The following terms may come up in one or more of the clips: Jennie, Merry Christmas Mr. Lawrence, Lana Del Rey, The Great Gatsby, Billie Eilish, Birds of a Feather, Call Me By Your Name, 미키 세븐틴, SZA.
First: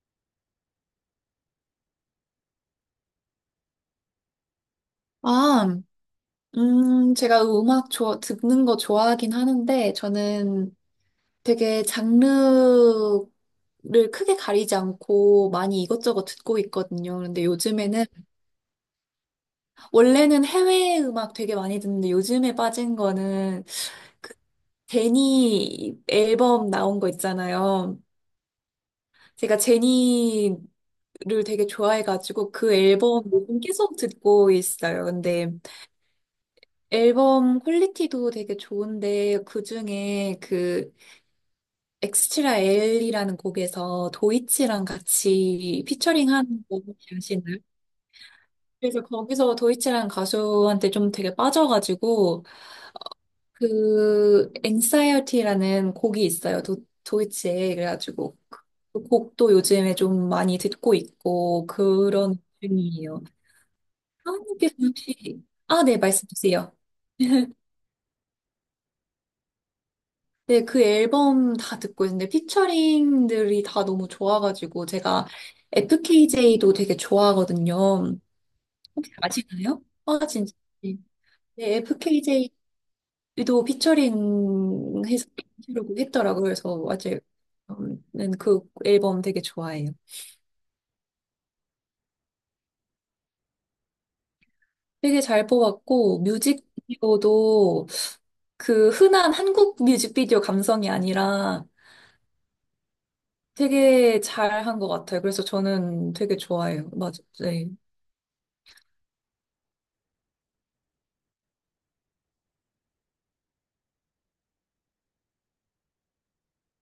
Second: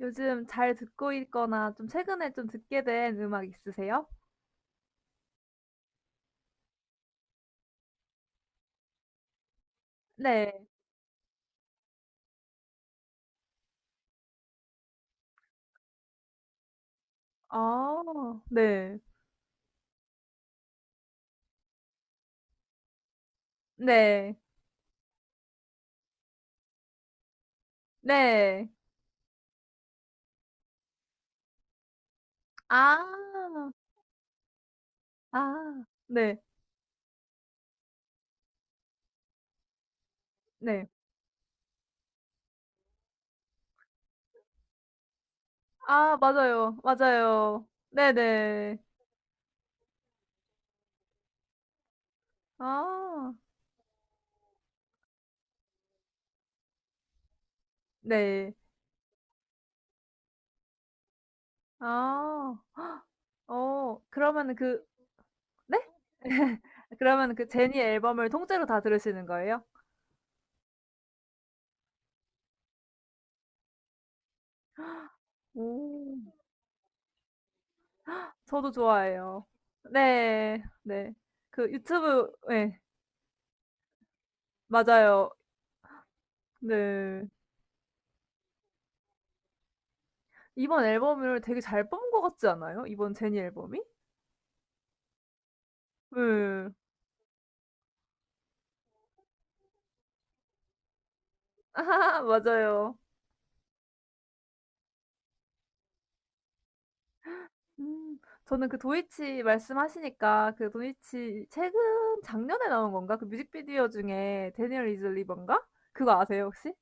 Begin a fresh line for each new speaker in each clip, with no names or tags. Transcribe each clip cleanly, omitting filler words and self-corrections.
요즘 잘 듣고 있거나 좀 최근에 좀 듣게 된 음악 있으세요?
아, 제가 음악 듣는 거 좋아하긴 하는데,
네.
저는 되게 장르를 크게 가리지 않고 많이 이것저것 듣고 있거든요. 근데 요즘에는,
아 네.
원래는 해외 음악 되게 많이 듣는데, 요즘에 빠진 거는 그
네.
제니 앨범 나온 거 있잖아요.
네.
제가 제니를 되게 좋아해가지고, 그
아.
앨범 요즘 계속 듣고 있어요. 근데,
아. 네.
앨범 퀄리티도 되게 좋은데 그중에
네.
그 엑스트라 엘이라는 곡에서 도이치랑 같이
아
피처링한
맞아요.
곡이 아시나요?
맞아요. 네네.
그래서 거기서 도이치라는 가수한테 좀 되게 빠져가지고
아.
그 앵사이어티라는 곡이 있어요. 도이치에 그래가지고
네.
그 곡도 요즘에 좀 많이 듣고 있고 그런
아.
중이에요.
어 그러면은
하은님께서
그
혹시
네?
아, 네, 말씀 주세요.
그러면은 그 제니 앨범을 통째로 다 들으시는 거예요?
네, 그 앨범 다 듣고 있는데 피처링들이 다 너무 좋아가지고 제가
오.
FKJ도 되게 좋아하거든요.
저도
혹시
좋아해요.
아시나요? 아, 진짜.
네. 네. 그
네,
유튜브 예.
FKJ도 피처링해서
맞아요.
하려고 했더라고요. 그래서 맞아요.
네.
는그 앨범 되게 좋아해요.
이번 앨범을 되게 잘 뽑은 것 같지 않아요? 이번 제니 앨범이?
되게 잘 뽑았고
예.
뮤직비디오도 그 흔한 한국 뮤직비디오 감성이 아니라
맞아요.
되게 잘 한 것 같아요. 그래서 저는 되게 좋아해요. 맞아요. 네.
음. 저는 그 도이치 말씀하시니까 그 도이치 최근 작년에 나온 건가? 그 뮤직비디오 중에 데니얼 리즐리번가? 그거 아세요 혹시?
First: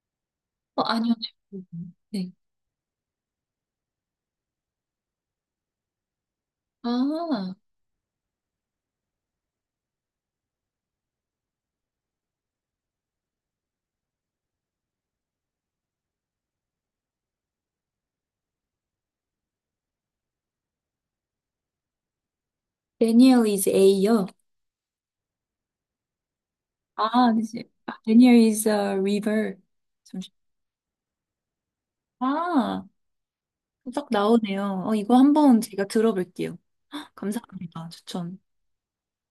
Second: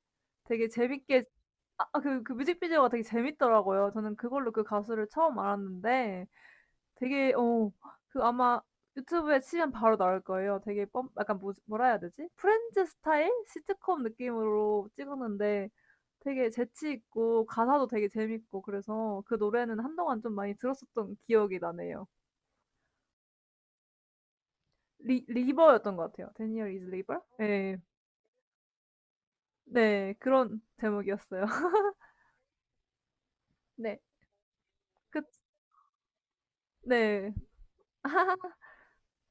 되게
어, 아니요.
재밌게 아
지금.
아, 그
네.
그 뮤직비디오가 되게 재밌더라고요. 저는 그걸로 그 가수를 처음 알았는데 되게
아,
어 그 아마 유튜브에 치면 바로 나올 거예요. 되게 뻔 약간 뭐라 해야 되지? 프렌즈 스타일 시트콤 느낌으로 찍었는데 되게 재치 있고 가사도 되게 재밌고 그래서 그 노래는 한동안 좀 많이 들었었던 기억이 나네요.
Daniel is A요.
리 리버였던 것 같아요. Daniel is River?
아, 이제
네
아, Daniel is a river.
네.
잠시.
그런 제목이었어요.
아,
네.
딱 나오네요. 어, 이거
그
한번 제가 들어볼게요. 헉,
네.
감사합니다. 추천.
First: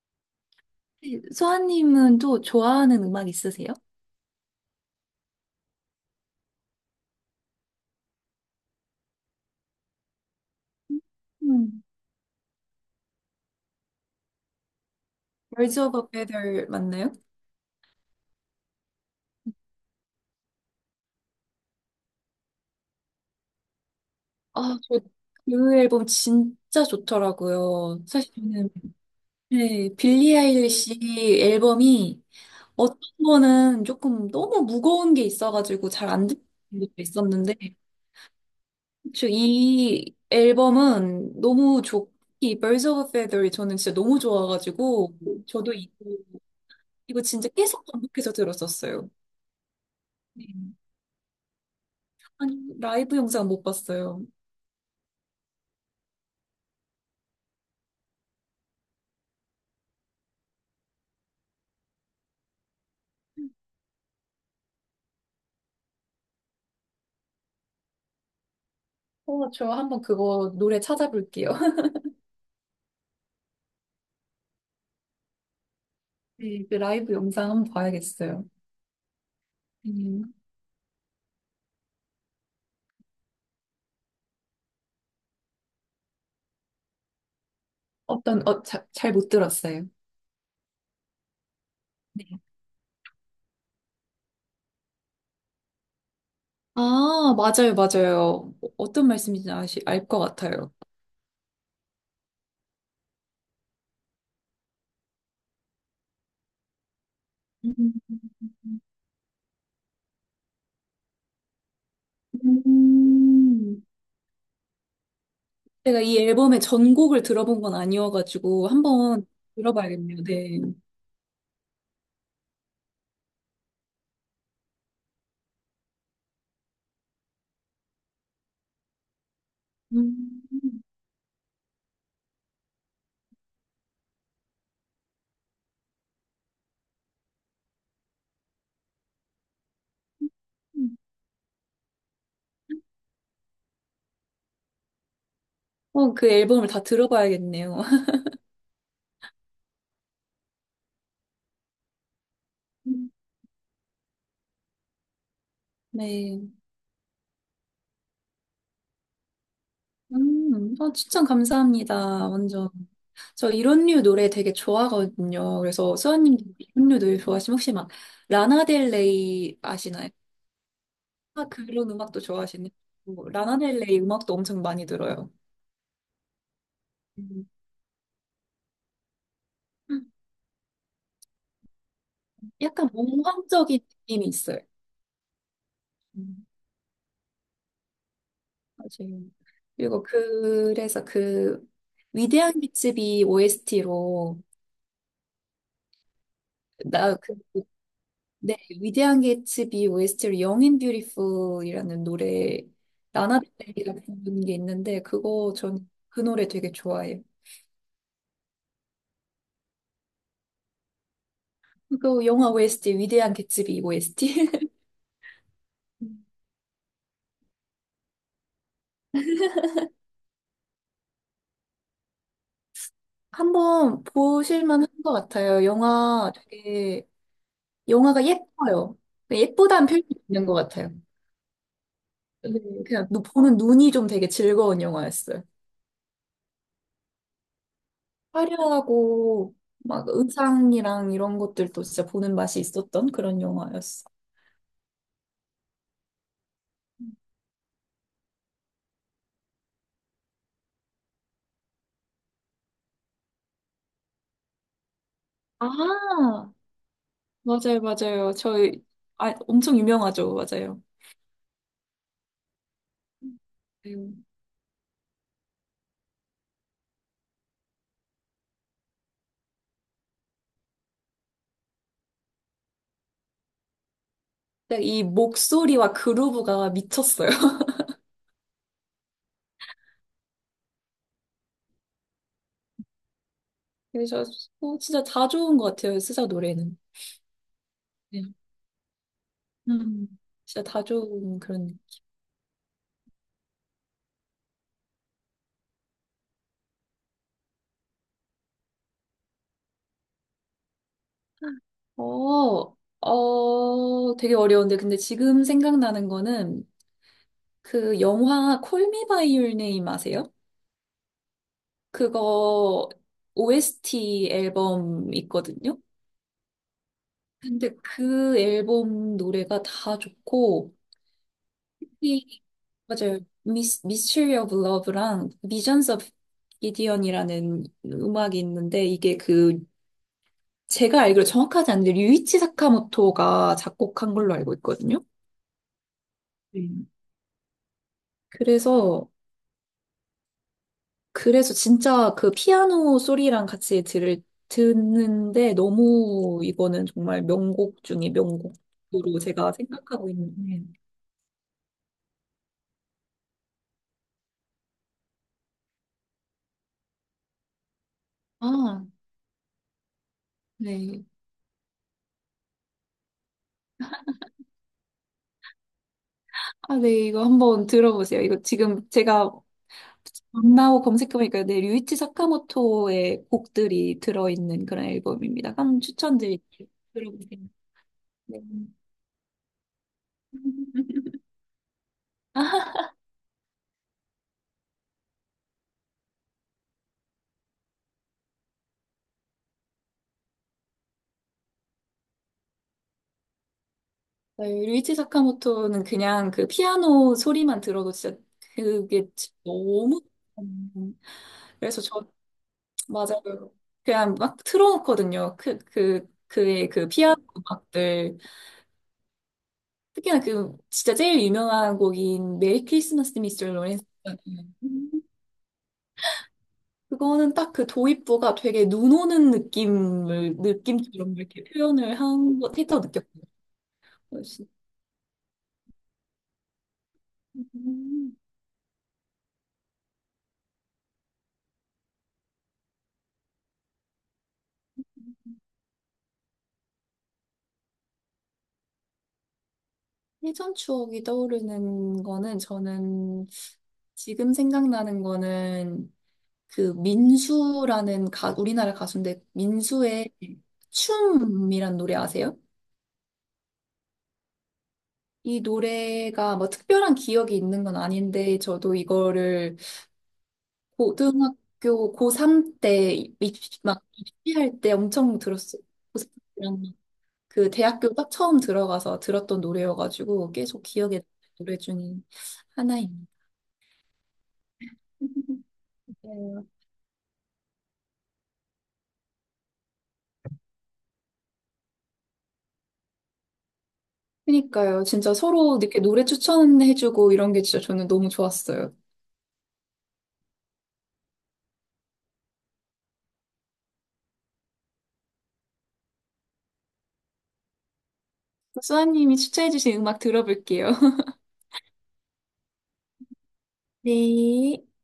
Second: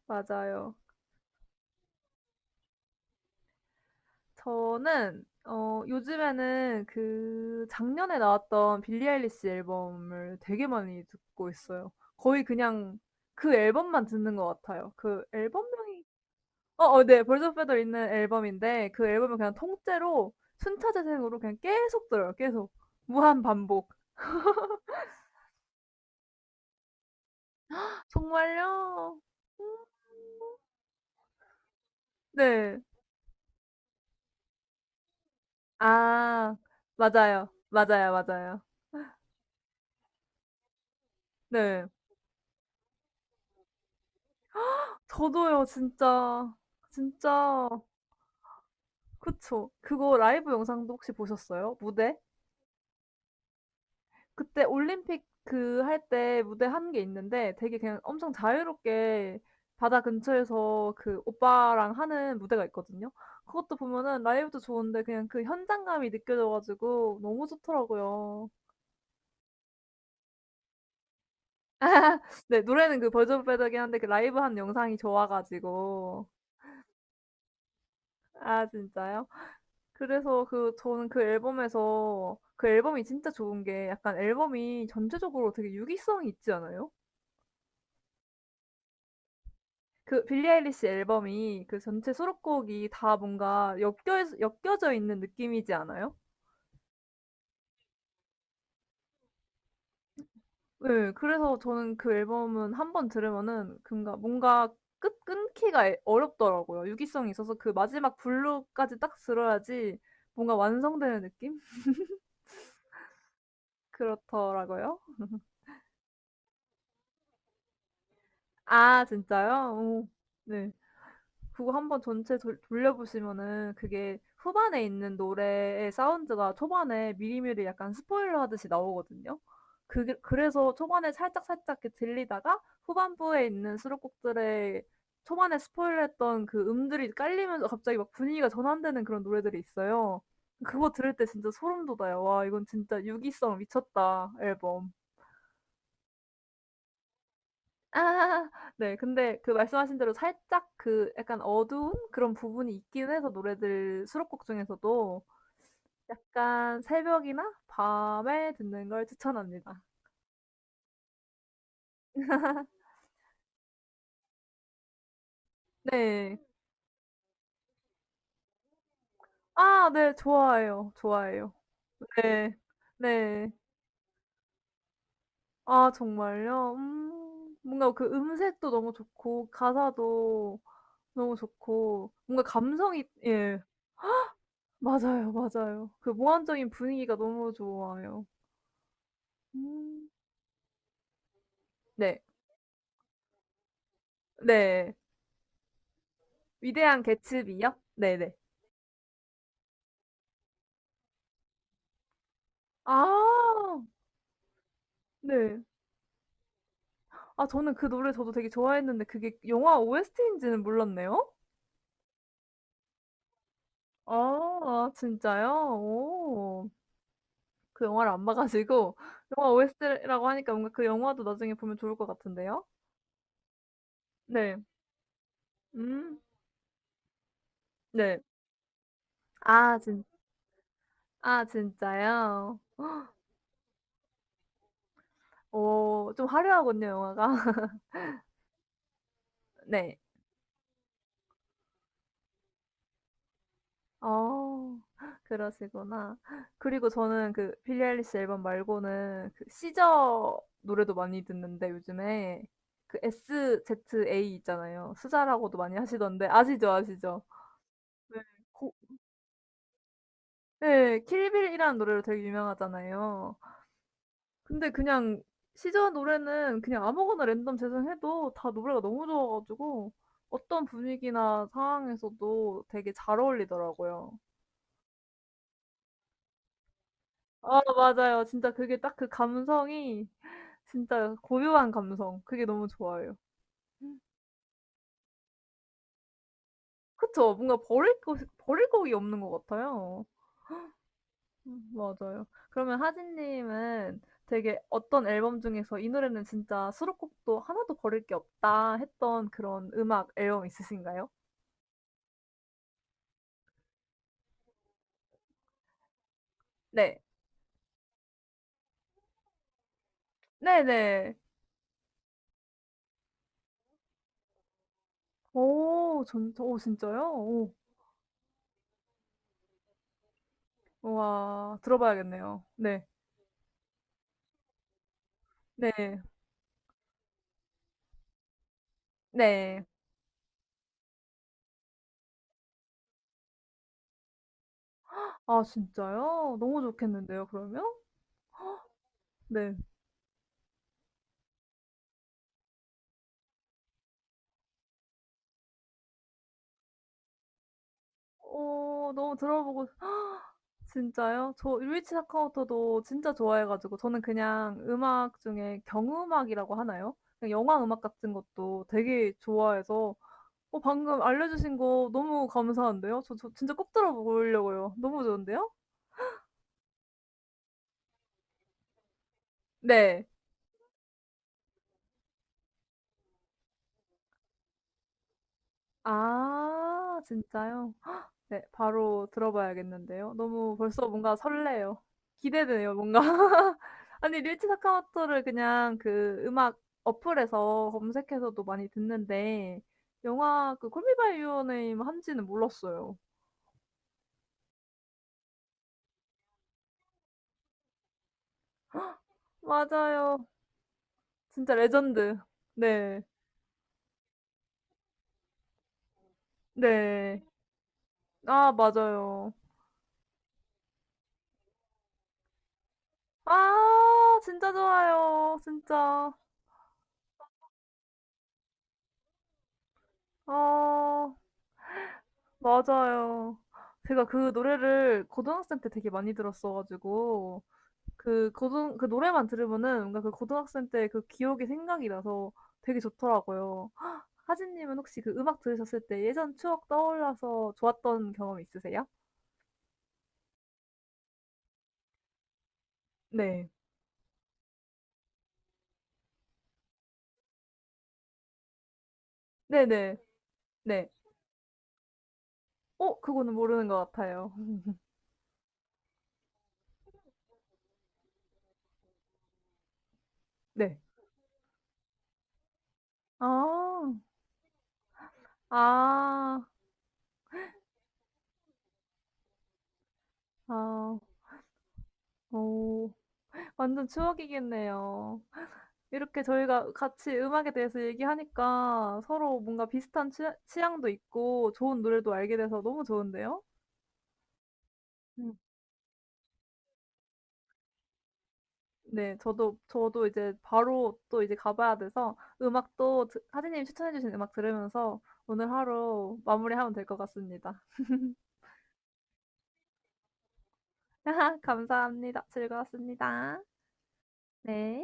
맞아요.
네, 소아님은 또 좋아하는 음악 있으세요?
저는 어 요즘에는 그 작년에 나왔던 빌리 아일리시 앨범을 되게 많이 듣고
음.
있어요. 거의 그냥 그 앨범만 듣는 것 같아요. 그
Birds of
앨범명이
a Feather
어어
맞나요?
네. 벌 i r d 있는 앨범인데 그 앨범을 그냥 통째로 순차 재생으로 그냥 계속 들어요, 계속. 무한 반복.
아, 저 그 앨범 진짜 좋더라고요. 사실 저는
정말요? 음
네, 빌리 아일리시 앨범이
네.
어떤 거는 조금 너무 무거운 게 있어가지고 잘 안 듣는
아
것도
맞아요.
있었는데,
맞아요, 맞아요.
혹이 앨범은 너무
네.
좋기, Birds of a Feather이 저는 진짜 너무 좋아가지고,
저도요
저도
진짜.
이거 진짜
진짜
계속 반복해서 들었었어요.
그쵸. 그거
네.
라이브 영상도 혹시 보셨어요? 무대?
아니, 라이브 영상 못 봤어요.
그때 올림픽 그 할 때 무대 한 게 있는데 되게 그냥 엄청 자유롭게 바다 근처에서 그 오빠랑 하는 무대가 있거든요. 그것도 보면은 라이브도 좋은데 그냥 그 현장감이 느껴져 가지고 너무 좋더라고요.
어, 저 한번 그거 노래 찾아볼게요.
네 노래는 그 버전 빼더긴 한데 그 라이브 한 영상이 좋아 가지고.
네, 그 라이브 영상 한번 봐야겠어요.
아 진짜요?
음.
그래서 그 저는 그 앨범에서 그 앨범이 진짜 좋은 게 약간 앨범이 전체적으로 되게 유기성이 있지 않아요?
어떤, 어, 잘 못 들었어요.
그 빌리 아일리시 앨범이 그 전체 수록곡이 다 뭔가 엮여져 있는 느낌이지 않아요?
아, 맞아요, 맞아요. 어떤 말씀인지 알 것 같아요.
네 그래서 저는 그 앨범은 한번 들으면은 뭔가 뭔가 끝 끊기가 어렵더라고요. 유기성이 있어서 그 마지막
음.
블루까지 딱 들어야지 뭔가 완성되는 느낌?
음.
그렇더라고요.
제가 이 앨범의 전곡을 들어본 건 아니어가지고
아
한번
진짜요? 오.
들어봐야겠네요. 네.
네. 그거 한번 전체 돌려보시면은 그게 후반에 있는 노래의 사운드가 초반에 미리미리 약간 스포일러 하듯이 나오거든요. 그게
음.
그래서 초반에 살짝살짝 이렇게 들리다가 후반부에 있는 수록곡들의 초반에 스포일러했던 그 음들이 깔리면서 갑자기 막 분위기가 전환되는 그런 노래들이 있어요. 그거 들을 때 진짜 소름 돋아요. 와, 이건 진짜 유기성 미쳤다, 앨범.
그 앨범을 다 들어봐야겠네요.
아 네. 근데 그 말씀하신 대로 살짝 그 약간 어두운 그런 부분이 있긴 해서 노래들 수록곡 중에서도
네.
약간 새벽이나 밤에 듣는 걸 추천합니다.
추천 감사합니다. 완전. 저 이런 류 노래 되게 좋아하거든요. 그래서
네.
수아님도 이런 류 노래 좋아하시면 혹시 막 라나델레이
아
아시나요?
네. 좋아해요,
아,
좋아해요.
그런 음악도
네.
좋아하시네요. 뭐,
네.
라나델레이 음악도 엄청 많이 들어요.
아 정말요?
음.
음. 뭔가 그 음색도 너무 좋고 가사도 너무 좋고 뭔가
약간
감성이 예.
몽환적인 느낌이 있어요.
맞아요, 맞아요. 그
음,
몽환적인 분위기가 너무 좋아요.
맞아요. 그리고
음.
그래서 그
네.
위대한 개츠비 OST로
네. 위대한
나 그
개츠비요? 네네.
네, 위대한 개츠비 OST로 영인 뷰티풀이라는 노래
아
라나델이가 부른 게 있는데 그거
네.
전 그 노래 되게 좋아해요.
아 저는 그 노래 저도 되게 좋아했는데 그게 영화 OST인지는 몰랐네요.
그 영화 OST 위대한 개츠비
아
OST.
아, 진짜요? 오. 그 영화를 안 봐 가지고 영화 OST라고 하니까 뭔가 그 영화도 나중에 보면 좋을 것 같은데요.
한번
네.
보실만 한 것 같아요.
음. 네.
영화가 예뻐요.
아
예쁘다는
진
표현이 있는 것 같아요.
아
네,
진짜요?
그냥 보는 눈이 좀 되게 즐거운 영화였어요.
오 좀 화려하군요 영화가.
화려하고
네.
막 의상이랑 이런 것들도 진짜 보는 맛이 있었던 그런 영화였어.
어. 그러시구나. 그리고 저는 그 빌리 아일리시 앨범 말고는 그 시저 노래도 많이 듣는데 요즘에 그 SZA 있잖아요. 수자라고도 많이 하시던데
아,
아시죠? 아시죠?
맞아요,
네.
맞아요.
고
저희 아, 엄청 유명하죠, 맞아요.
네, 킬빌이라는 노래로 되게 유명하잖아요.
음.
근데 그냥 시저 노래는 그냥 아무거나 랜덤 재생해도 다 노래가 너무 좋아 가지고 어떤 분위기나 상황에서도 되게 잘 어울리더라고요.
근데 이 목소리와 그루브가 미쳤어요.
아 맞아요. 진짜 그게 딱 그 감성이 진짜 고요한 감성 그게 너무 좋아요.
그래서 진짜 다 좋은 것 같아요, 스사 노래는.
그쵸. 뭔가 버릴
네.
것이 버릴 곡이 없는 것 같아요.
음, 진짜 다 좋은 그런.
맞아요. 그러면 하진 님은 되게 어떤 앨범 중에서 '이 노래는 진짜 수록곡도 하나도 버릴 게 없다.' 했던 그런 음악 앨범 있으신가요?
어, 되게 어려운데 근데 지금 생각나는 거는
네.
그 영화 콜미 바이 유 네임 아세요?
네네.
그거 OST 앨범 있거든요.
오 전 오 진짜요? 오.
근데 그 앨범 노래가 다 좋고
우와. 들어봐야겠네요.
이
네.
맞아요. 미스 미스터리 오브 러브랑 미전스
네.
오브 기디언이라는 음악이 있는데 이게 그
네.
제가 알기로 정확하지 않은데 류이치 사카모토가 작곡한 걸로 알고 있거든요.
아 진짜요? 너무
네.
좋겠는데요 그러면?
그래서
네.
진짜 그 피아노 소리랑 같이 듣는데 너무 이거는 정말 명곡 중에
어 너무
명곡으로 제가
들어보고
생각하고 있는데.
진짜요? 저루이치 사카모토도 진짜 좋아해 가지고 저는 그냥 음악 중에 경음악이라고 하나요? 그냥 영화 음악 같은 것도
아,
되게 좋아해서 어 방금
네.
알려 주신 거 너무 감사한데요. 저 진짜 꼭 들어 보려고요. 너무 좋은데요?
아, 네. 이거 한번 들어보세요. 이거 지금 제가
네.
만나고 검색해보니까 네, 류이치 사카모토의 곡들이 들어있는 그런 앨범입니다. 한번 추천드릴게요.
아
들어보세요.
진짜요?
네.
네, 바로 들어봐야겠는데요. 너무 벌써 뭔가 설레요. 기대되네요, 뭔가. 아니, 릴치 사카모토를 그냥 그 음악 어플에서 검색해서도 많이 듣는데, 영화 그 콜미 바이 유어 네임 한지는 몰랐어요.
네, 루이치 사카모토는 그냥 그 피아노 소리만 들어도 진짜 그게 너무
맞아요.
음,
진짜
그래서 저
레전드. 네.
맞아요. 그냥 막 틀어놓거든요. 그의 그 피아노
네.
음악들.
아, 맞아요.
특히나 그 진짜 제일 유명한 곡인 메리 크리스마스 미스터 로렌스.
아, 진짜 좋아요. 진짜.
그거는 딱 그 도입부가 되게 눈 오는
어,
느낌처럼 이렇게 표현을 했다고 느꼈고요.
맞아요. 제가 그
역시.
노래를 고등학생 때 되게 많이 들었어가지고,
음,
그 고등 그 노래만 들으면은 뭔가 그 고등학생 때 그 기억이 생각이 나서 되게 좋더라고요. 하진 님은 혹시 그 음악 들으셨을 때 예전 추억 떠올라서 좋았던 경험 있으세요?
예전 추억이 떠오르는 거는 저는
네.
지금 생각나는 거는 그 민수라는 우리나라 가수인데
네네.
민수의
네.
춤이란 노래 아세요?
어 그거는 모르는 것 같아요.
이 노래가 뭐 특별한 기억이 있는 건 아닌데 저도 이거를
네.
고등학교 고3 때 막
아.
입시할 때 엄청 들었어요.
아.
고3이랑 그 대학교 딱 처음 들어가서 들었던 노래여가지고 계속 기억에
아.
남는 노래 중에
오오
하나입니다.
완전 추억이겠네요. 이렇게 저희가 같이 음악에 대해서 얘기하니까 서로 뭔가 비슷한 취 취향도 있고 좋은 노래도 알게 돼서 너무 좋은데요?
그니까요. 진짜
음.
서로 이렇게 노래 추천해주고 이런 게 진짜 저는 너무 좋았어요.
네. 저도 이제 바로 또 이제 가 봐야 돼서 음악도 드 하진님이 추천해 주신 음악 들으면서 오늘 하루 마무리하면 될 것 같습니다.
수아님이 추천해주신 음악 들어볼게요.
감사합니다. 즐거웠습니다.
네.
네.